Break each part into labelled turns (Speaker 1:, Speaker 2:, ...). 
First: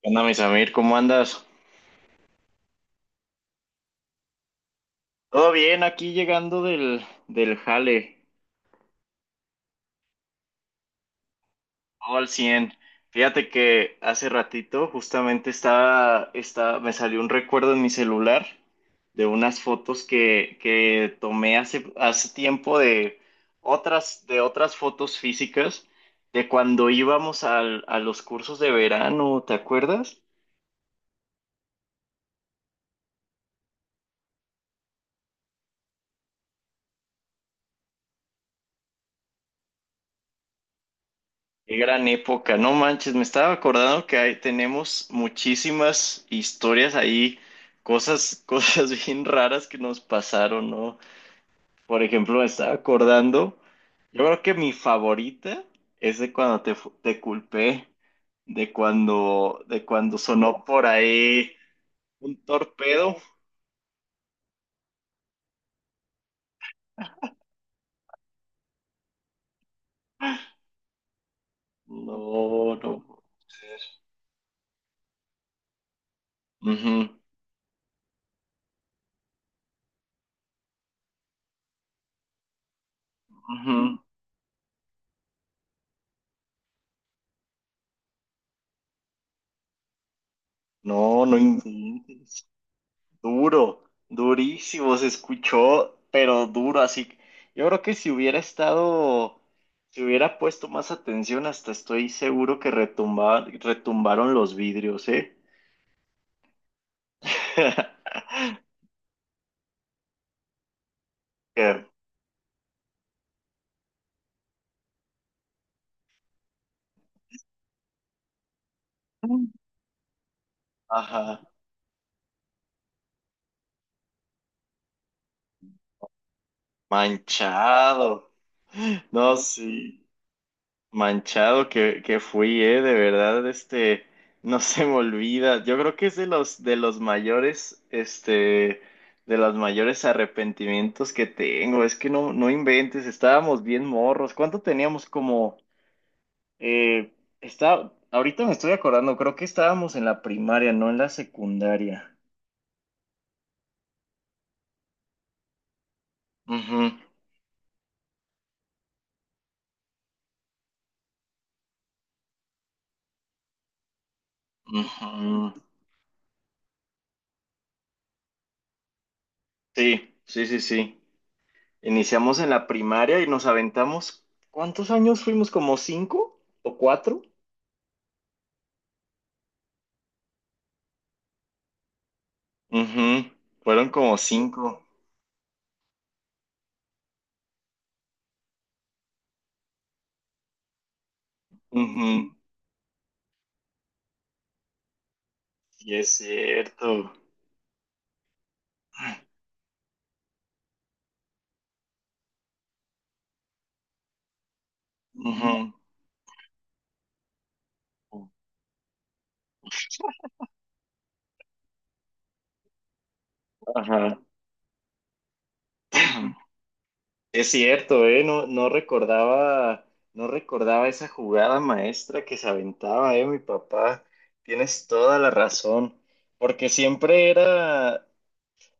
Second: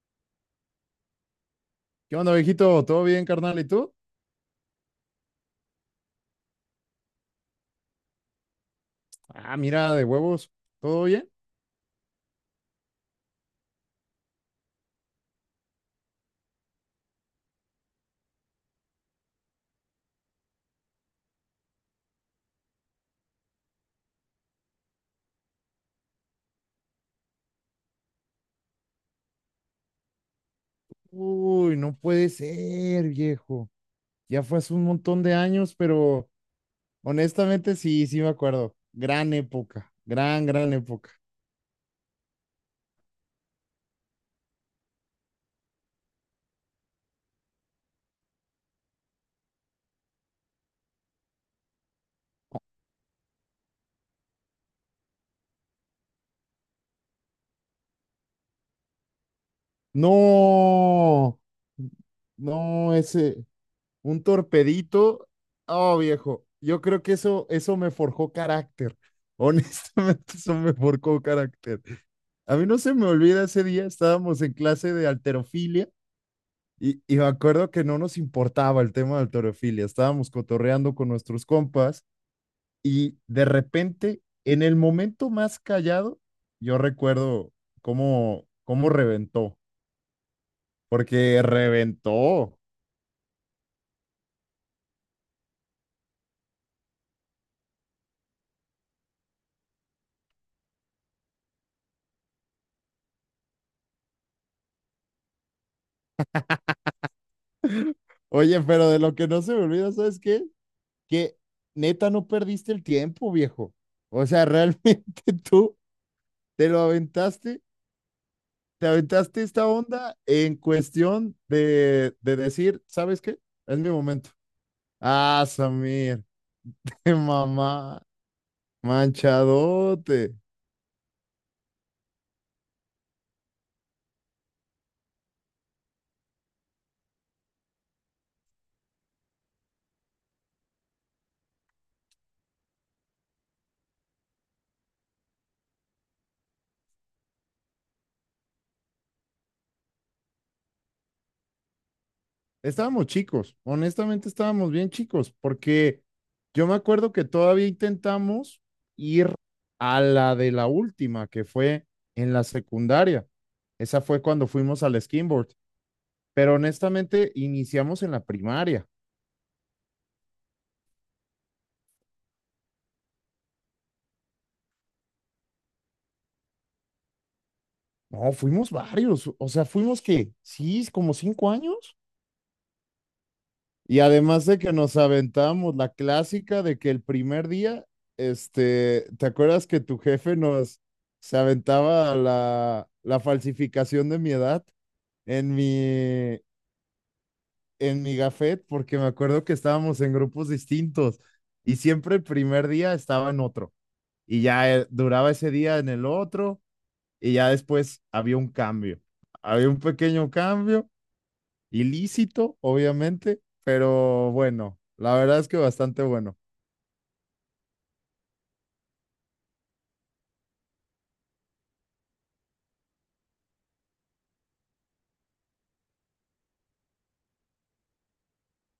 Speaker 1: ¿Qué onda, mi Samir? ¿Cómo andas?
Speaker 2: ¿Qué onda, viejito? ¿Todo bien, carnal? ¿Y tú?
Speaker 1: Todo bien, aquí llegando del jale,
Speaker 2: Ah, mira, de huevos. ¿Todo bien?
Speaker 1: todo al 100. Fíjate que hace ratito justamente me salió un recuerdo en mi celular de unas fotos que tomé hace tiempo de de otras fotos físicas de cuando a los cursos de verano, ¿te acuerdas?
Speaker 2: Uy, no puede ser, viejo. Ya fue hace un montón de años, pero honestamente sí me acuerdo. Gran época, gran época.
Speaker 1: Qué gran época, no manches, me estaba acordando que ahí tenemos muchísimas historias ahí, cosas bien raras que nos pasaron, ¿no? Por ejemplo, me estaba acordando, yo creo que mi favorita es de cuando te culpé, de cuando sonó por
Speaker 2: No,
Speaker 1: ahí un
Speaker 2: no,
Speaker 1: torpedo.
Speaker 2: ese, un torpedito. Oh, viejo, yo creo que eso me forjó carácter. Honestamente, eso me forjó carácter. A mí
Speaker 1: No,
Speaker 2: no
Speaker 1: no.
Speaker 2: se me olvida ese día, estábamos en clase de alterofilia. Y,
Speaker 1: Ujú,
Speaker 2: y me acuerdo que no nos importaba el tema del torofilia, estábamos cotorreando con nuestros compas y de
Speaker 1: ujú.
Speaker 2: repente, en el momento más callado, yo recuerdo cómo reventó,
Speaker 1: No, no
Speaker 2: porque
Speaker 1: inventes.
Speaker 2: reventó.
Speaker 1: Duro, durísimo, se escuchó, pero duro, así. Yo creo que si hubiera si hubiera puesto más atención, hasta estoy seguro que retumbaron los vidrios, ¿eh?
Speaker 2: Oye, pero de lo que no se me olvida, ¿sabes qué? Que
Speaker 1: Que-
Speaker 2: neta no perdiste el tiempo, viejo. O sea, realmente tú te lo aventaste, te aventaste esta onda en cuestión
Speaker 1: Ajá,
Speaker 2: de decir, ¿sabes qué? Es mi momento. Ah, Samir, qué mamá,
Speaker 1: manchado. No, sí.
Speaker 2: manchadote.
Speaker 1: Manchado que fui, de verdad, no se me olvida. Yo creo que es de los mayores, de los mayores arrepentimientos que tengo. Es que no, no inventes, estábamos bien morros. ¿Cuánto teníamos eh, ahorita me estoy acordando, creo que estábamos en la primaria, no en la secundaria.
Speaker 2: Estábamos chicos, honestamente estábamos bien chicos, porque yo me
Speaker 1: Ujú,
Speaker 2: acuerdo que todavía intentamos ir a la de la última, que fue en la secundaria. Esa fue cuando fuimos al skimboard,
Speaker 1: ujú.
Speaker 2: pero honestamente iniciamos en la primaria.
Speaker 1: Sí. Iniciamos en la primaria y nos aventamos, ¿cuántos años fuimos? ¿Como cinco o cuatro?
Speaker 2: No, fuimos varios, o sea, fuimos que, sí, como 5 años.
Speaker 1: Ujú. Fueron
Speaker 2: Y
Speaker 1: como
Speaker 2: además de que
Speaker 1: cinco.
Speaker 2: nos aventamos la clásica de que el primer día, este, ¿te acuerdas que tu jefe nos se aventaba
Speaker 1: Ujú.
Speaker 2: la, la falsificación de mi edad en
Speaker 1: Sí, es
Speaker 2: mi,
Speaker 1: cierto.
Speaker 2: en mi gafet? Porque me acuerdo que estábamos en grupos distintos y siempre el primer día estaba en otro y ya duraba ese
Speaker 1: Ujú.
Speaker 2: día en el otro y ya después había un cambio. Había un pequeño cambio ilícito, obviamente,
Speaker 1: Ajá.
Speaker 2: pero bueno, la verdad es que bastante bueno.
Speaker 1: Es cierto, ¿eh? No, no recordaba, no recordaba esa jugada maestra que se aventaba, ¿eh? Mi papá. Tienes toda la razón. Porque siempre era.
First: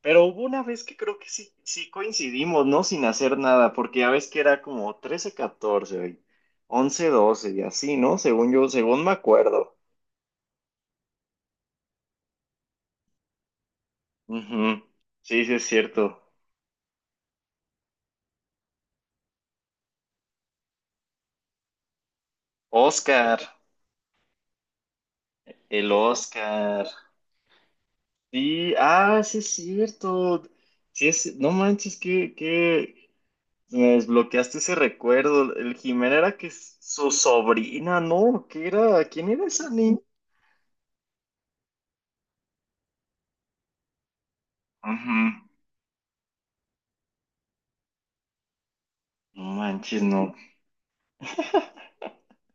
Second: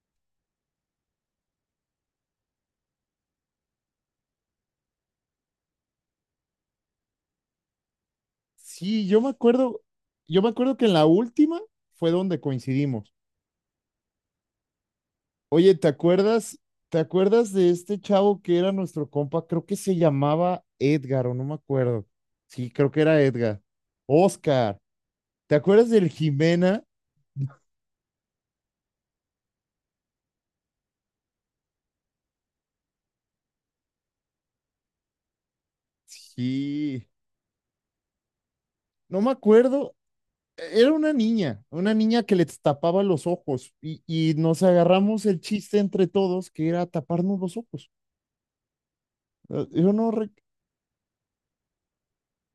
Speaker 1: Pero hubo una vez que creo que sí, sí coincidimos, ¿no? Sin hacer nada, porque ya ves que era como trece catorce once doce y así, ¿no? Según yo, según
Speaker 2: Sí,
Speaker 1: me acuerdo.
Speaker 2: yo me acuerdo que en la última fue donde coincidimos.
Speaker 1: Ujú. Sí, sí es
Speaker 2: Oye, ¿te
Speaker 1: cierto.
Speaker 2: acuerdas, te acuerdas de este chavo que era nuestro compa? Creo que se llamaba Edgar o no me acuerdo. Sí, creo que era
Speaker 1: Oscar,
Speaker 2: Edgar. Oscar, ¿te acuerdas
Speaker 1: el
Speaker 2: del Jimena?
Speaker 1: Oscar. Sí, ah, sí es cierto. Sí es, no manches, que me desbloqueaste ese recuerdo. El Jimena era
Speaker 2: Sí,
Speaker 1: su sobrina, ¿no? ¿Qué era?
Speaker 2: no
Speaker 1: ¿Quién
Speaker 2: me
Speaker 1: era esa
Speaker 2: acuerdo.
Speaker 1: niña?
Speaker 2: Era una niña que les tapaba los ojos y nos
Speaker 1: Ujú.
Speaker 2: agarramos el chiste entre todos que era taparnos los ojos.
Speaker 1: No
Speaker 2: Yo
Speaker 1: manches,
Speaker 2: no,
Speaker 1: no.
Speaker 2: rec-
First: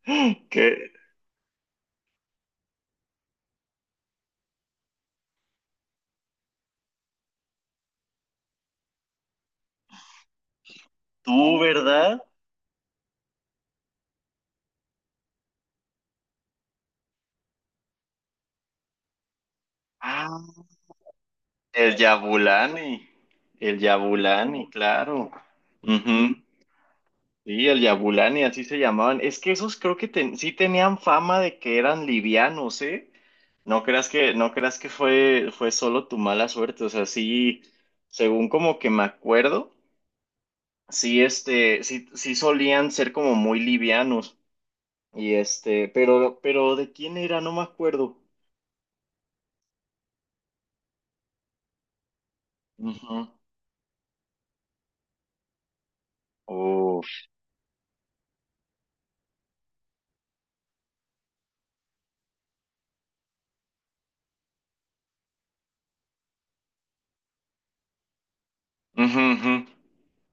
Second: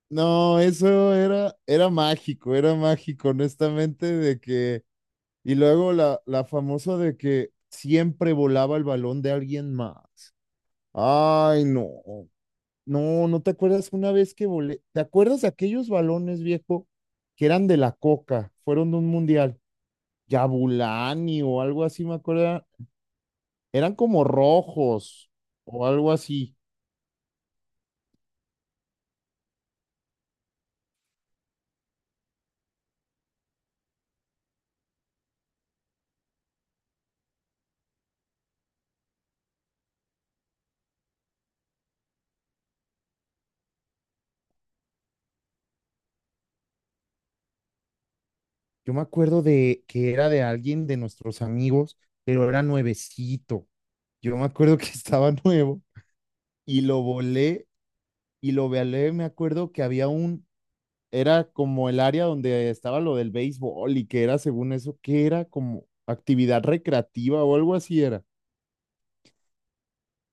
Speaker 2: No,
Speaker 1: Que
Speaker 2: eso era, era mágico, honestamente, de que, y luego la, la famosa de que siempre volaba el balón de alguien más.
Speaker 1: tú,
Speaker 2: Ay, no,
Speaker 1: ¿verdad?
Speaker 2: no, no te acuerdas una vez que volé, ¿te acuerdas de aquellos balones viejo que eran de la Coca, fueron de un mundial?
Speaker 1: Ah,
Speaker 2: Yabulani o algo
Speaker 1: el
Speaker 2: así, me acuerdo.
Speaker 1: Yabulani. El
Speaker 2: Eran como
Speaker 1: Yabulani, claro.
Speaker 2: rojos o algo
Speaker 1: Ujú.
Speaker 2: así.
Speaker 1: Sí, el Yabulani, así se llamaban. Es que esos creo que sí tenían fama de que eran livianos, ¿eh? No creas que fue solo tu mala suerte. O sea, sí, según como que me acuerdo, sí, sí solían ser como muy livianos. Y este, pero ¿de quién era? No me acuerdo.
Speaker 2: Yo me acuerdo de que era de alguien de nuestros amigos, pero era
Speaker 1: Ujú.
Speaker 2: nuevecito. Yo me acuerdo que estaba nuevo y lo
Speaker 1: Oh.
Speaker 2: volé y lo volé. Me acuerdo que había un, era como el área donde estaba lo del béisbol y que era según eso, que era como actividad recreativa o algo así era.
Speaker 1: Ujú, ujú.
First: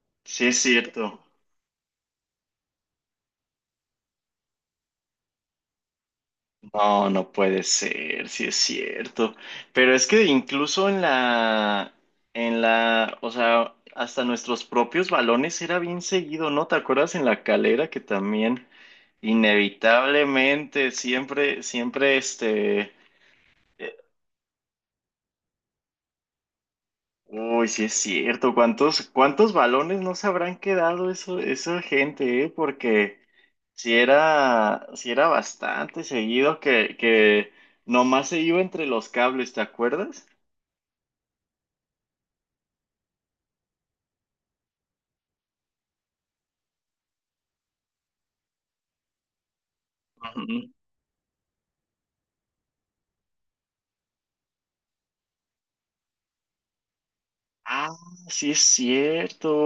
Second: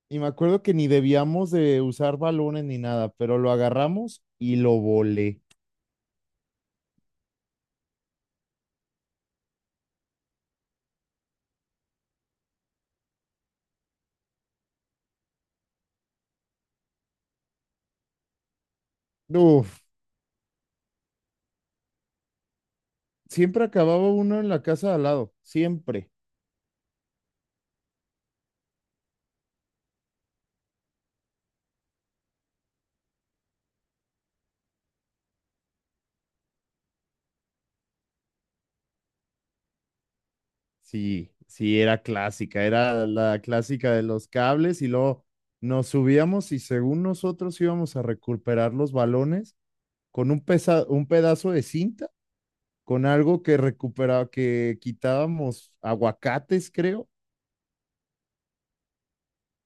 Speaker 2: Y me
Speaker 1: Sí, es
Speaker 2: acuerdo que ni
Speaker 1: cierto.
Speaker 2: debíamos de usar balones ni nada, pero lo agarramos y lo volé.
Speaker 1: No, no puede ser, sí es cierto. Pero es que incluso o sea, hasta nuestros propios balones era bien seguido, ¿no? ¿Te acuerdas en la calera que también
Speaker 2: No,
Speaker 1: inevitablemente siempre este,
Speaker 2: siempre
Speaker 1: eh,
Speaker 2: acababa uno en la casa de al lado, siempre.
Speaker 1: uy, sí es cierto. ¿Cuántos, cuántos balones no se habrán quedado eso, esa gente, eh? Porque si era bastante seguido que nomás se iba entre los cables, ¿te acuerdas?
Speaker 2: Sí, era clásica, era la clásica de los cables y luego nos subíamos y según nosotros íbamos a recuperar los balones con un,
Speaker 1: Ujú.
Speaker 2: pesa- un pedazo de cinta, con algo que recuperaba, que quitábamos aguacates, creo,
Speaker 1: Ah, sí es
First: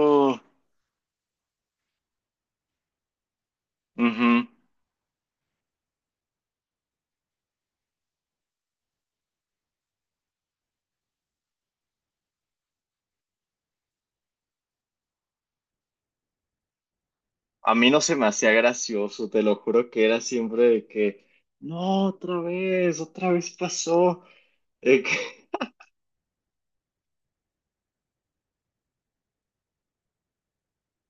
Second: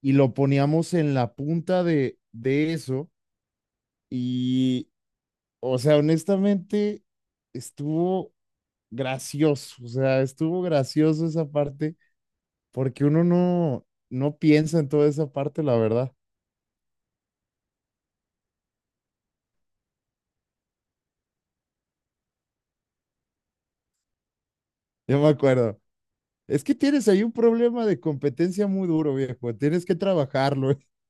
Speaker 2: y lo poníamos en la punta de eso
Speaker 1: Ujú.
Speaker 2: y, o sea, honestamente, estuvo gracioso, o sea, estuvo gracioso esa parte porque uno no, no piensa en toda esa parte, la verdad.
Speaker 1: A mí no se me hacía gracioso, te lo juro que era siempre de que, no, otra vez pasó. Eh, que-
Speaker 2: Yo me acuerdo. Es que tienes ahí un problema de competencia muy duro, viejo. Tienes que trabajarlo.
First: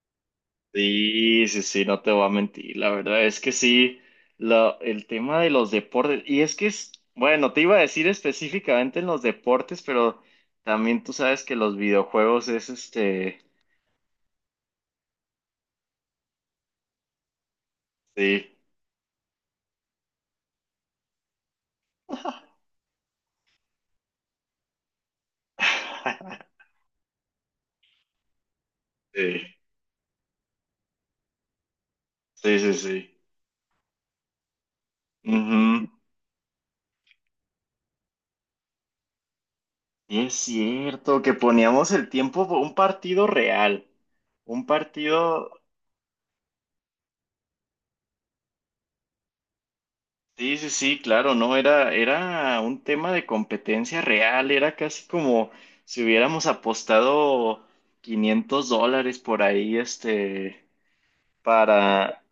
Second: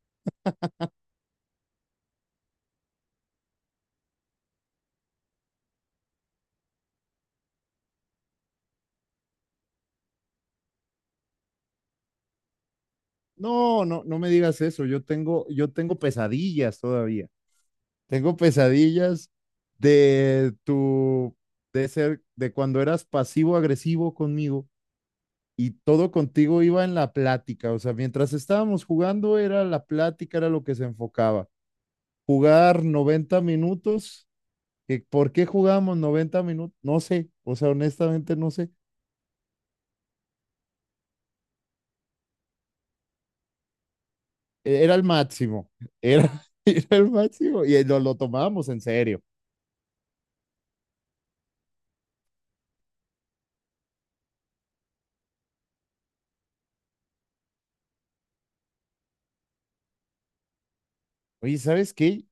Speaker 1: sí, no te voy a mentir, la verdad es que sí, el tema de los deportes, y es que es, bueno, te iba a decir específicamente en los deportes, pero también tú sabes que los videojuegos es este,
Speaker 2: No, no, no me digas eso. Yo tengo pesadillas todavía. Tengo
Speaker 1: sí.
Speaker 2: pesadillas de tu, de ser, de cuando eras pasivo-agresivo conmigo y todo contigo iba en la plática. O sea, mientras estábamos jugando
Speaker 1: Sí,
Speaker 2: era la plática, era lo que se enfocaba.
Speaker 1: sí,
Speaker 2: Jugar
Speaker 1: sí,
Speaker 2: 90 minutos, que
Speaker 1: sí.
Speaker 2: ¿por qué jugamos 90 minutos? No sé, o sea, honestamente no sé.
Speaker 1: Es cierto que poníamos el tiempo por un partido real, un
Speaker 2: Era el
Speaker 1: partido,
Speaker 2: máximo, era, era el máximo y lo tomábamos en serio.
Speaker 1: sí, claro, no, era un tema de competencia real, era casi como si hubiéramos apostado $500 por ahí, este,
Speaker 2: Oye, ¿sabes
Speaker 1: para,
Speaker 2: qué?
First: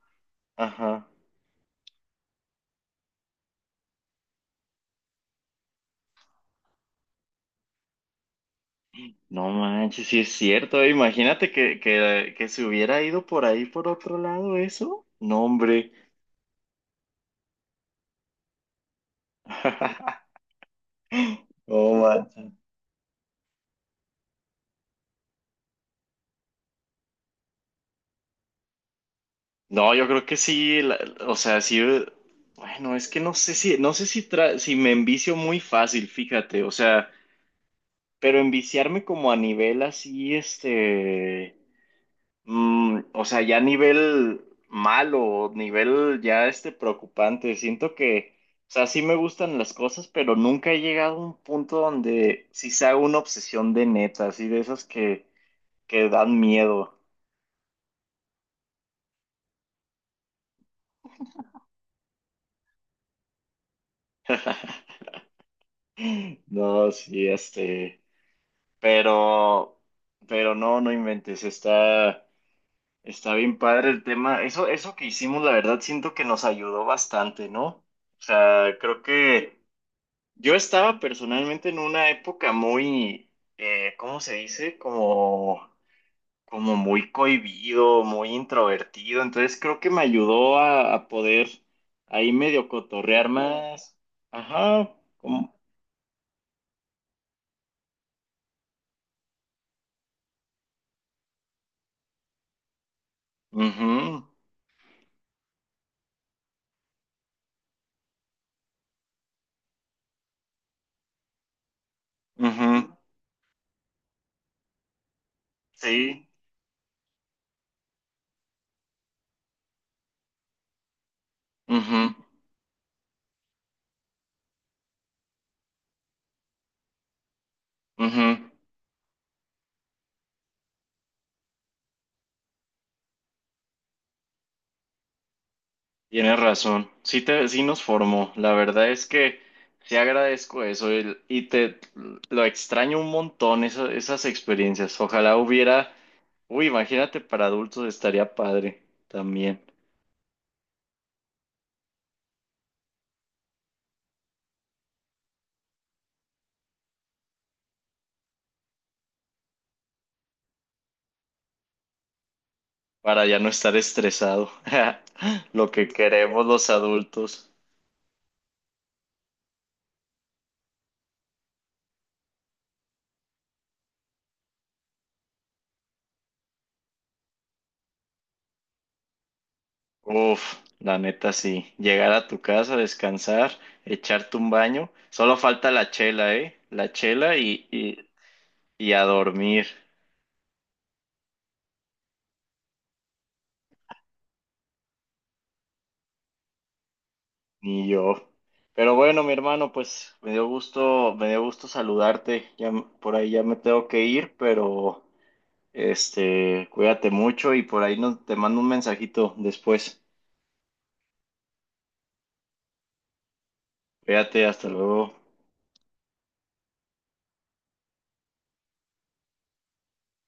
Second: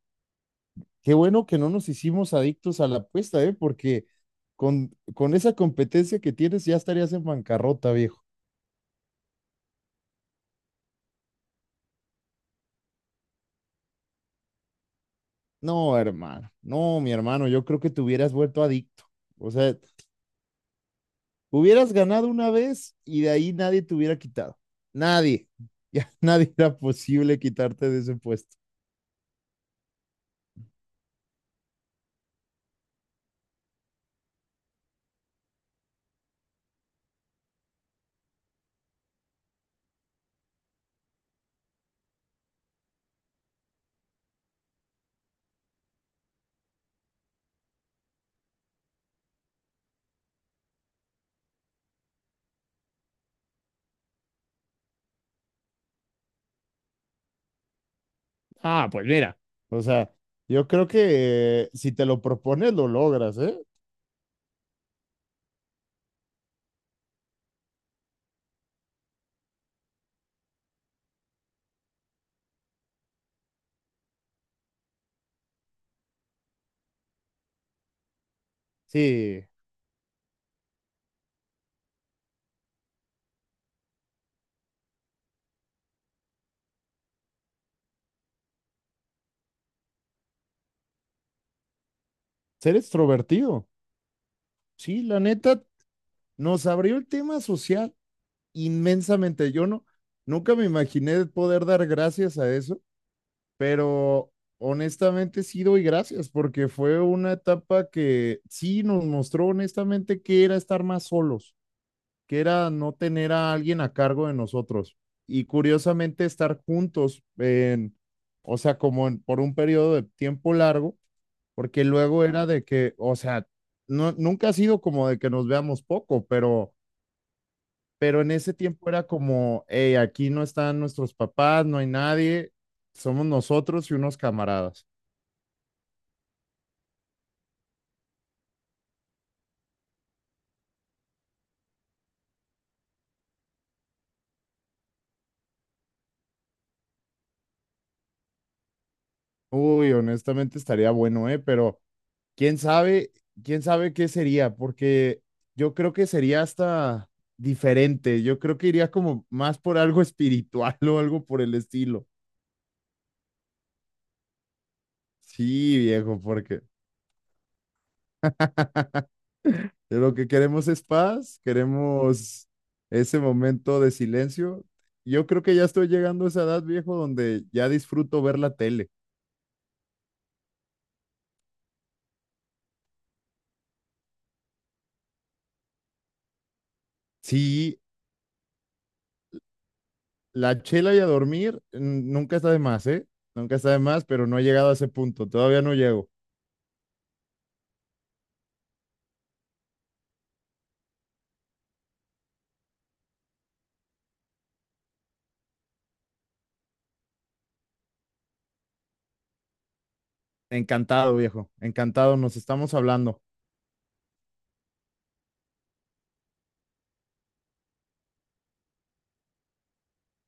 Speaker 1: ajá,
Speaker 2: Qué bueno que no nos hicimos adictos a la apuesta, ¿eh? Porque con esa competencia que tienes ya estarías en bancarrota, viejo.
Speaker 1: no manches, sí es cierto, imagínate que se hubiera ido por ahí por otro lado eso, no, hombre,
Speaker 2: No, hermano, no, mi hermano, yo creo que te hubieras vuelto adicto. O sea, hubieras
Speaker 1: no
Speaker 2: ganado
Speaker 1: manches.
Speaker 2: una vez y de ahí nadie te hubiera quitado. Nadie, ya nadie era posible quitarte de ese puesto.
Speaker 1: No, yo creo que sí, o sea, sí, bueno, es que no sé si, tra- si me envicio muy fácil, fíjate, o sea, pero enviciarme como a nivel así, este, mm, o sea, ya a nivel malo, nivel ya este preocupante, siento que, o sea, sí me gustan las cosas, pero nunca he llegado a un punto donde sí se haga una obsesión de neta, así de esas que dan miedo.
Speaker 2: Ah, pues mira. O sea, yo creo que si te lo propones, lo logras, ¿eh?
Speaker 1: No, sí, este. Pero, pero no, no inventes, está, está bien padre el tema. Eso que hicimos, la verdad, siento que nos ayudó bastante, ¿no? O sea, creo
Speaker 2: Sí,
Speaker 1: que yo estaba personalmente en una época muy, ¿cómo se dice? Como, como muy cohibido, muy introvertido. Entonces creo que me ayudó a poder ahí medio
Speaker 2: ser
Speaker 1: cotorrear
Speaker 2: extrovertido.
Speaker 1: más. Ajá,
Speaker 2: Sí, la
Speaker 1: como,
Speaker 2: neta, nos abrió el tema social inmensamente. Yo no, nunca me imaginé poder dar gracias a eso,
Speaker 1: mhm,
Speaker 2: pero honestamente sí doy gracias porque fue una etapa que sí nos mostró honestamente que era estar más solos, que era no
Speaker 1: mhm,
Speaker 2: tener a alguien a cargo de nosotros y curiosamente
Speaker 1: sí,
Speaker 2: estar juntos en, o sea, como en- por un periodo de tiempo largo, porque
Speaker 1: mhm,
Speaker 2: luego era de que, o sea, no, nunca ha sido como de que nos veamos poco, pero en
Speaker 1: mhm.
Speaker 2: ese tiempo era como, hey, aquí no están nuestros papás, no hay nadie, somos nosotros y unos camaradas.
Speaker 1: Tienes razón, sí, sí nos formó. La verdad es que sí agradezco eso y te lo extraño un montón esas experiencias. Ojalá hubiera, uy, imagínate para adultos estaría padre también,
Speaker 2: Uy, honestamente estaría bueno, ¿eh? Pero quién sabe, quién sabe qué sería, porque yo creo que sería hasta diferente. Yo creo que iría como más por algo espiritual o algo por el estilo.
Speaker 1: para ya no estar estresado. Lo
Speaker 2: Sí,
Speaker 1: que
Speaker 2: viejo,
Speaker 1: queremos
Speaker 2: porque
Speaker 1: los adultos.
Speaker 2: lo que queremos es paz, queremos ese momento de silencio. Yo creo que ya estoy llegando a esa edad, viejo, donde ya disfruto ver la tele.
Speaker 1: Uf, la neta sí. Llegar a tu casa, descansar, echarte un baño. Solo falta la chela, ¿eh? La chela y,
Speaker 2: Sí,
Speaker 1: y, y a dormir.
Speaker 2: la chela y a dormir. Mm, nunca está de más, ¿eh? Nunca está de más, pero no he llegado a ese punto, todavía no llego.
Speaker 1: Ni yo. Pero bueno, mi hermano, pues me dio gusto saludarte. Ya por ahí ya me tengo que ir, pero este, cuídate mucho y por ahí no, te mando un mensajito después.
Speaker 2: Encantado, viejo. Encantado. Nos estamos hablando.
Speaker 1: Cuídate, hasta luego.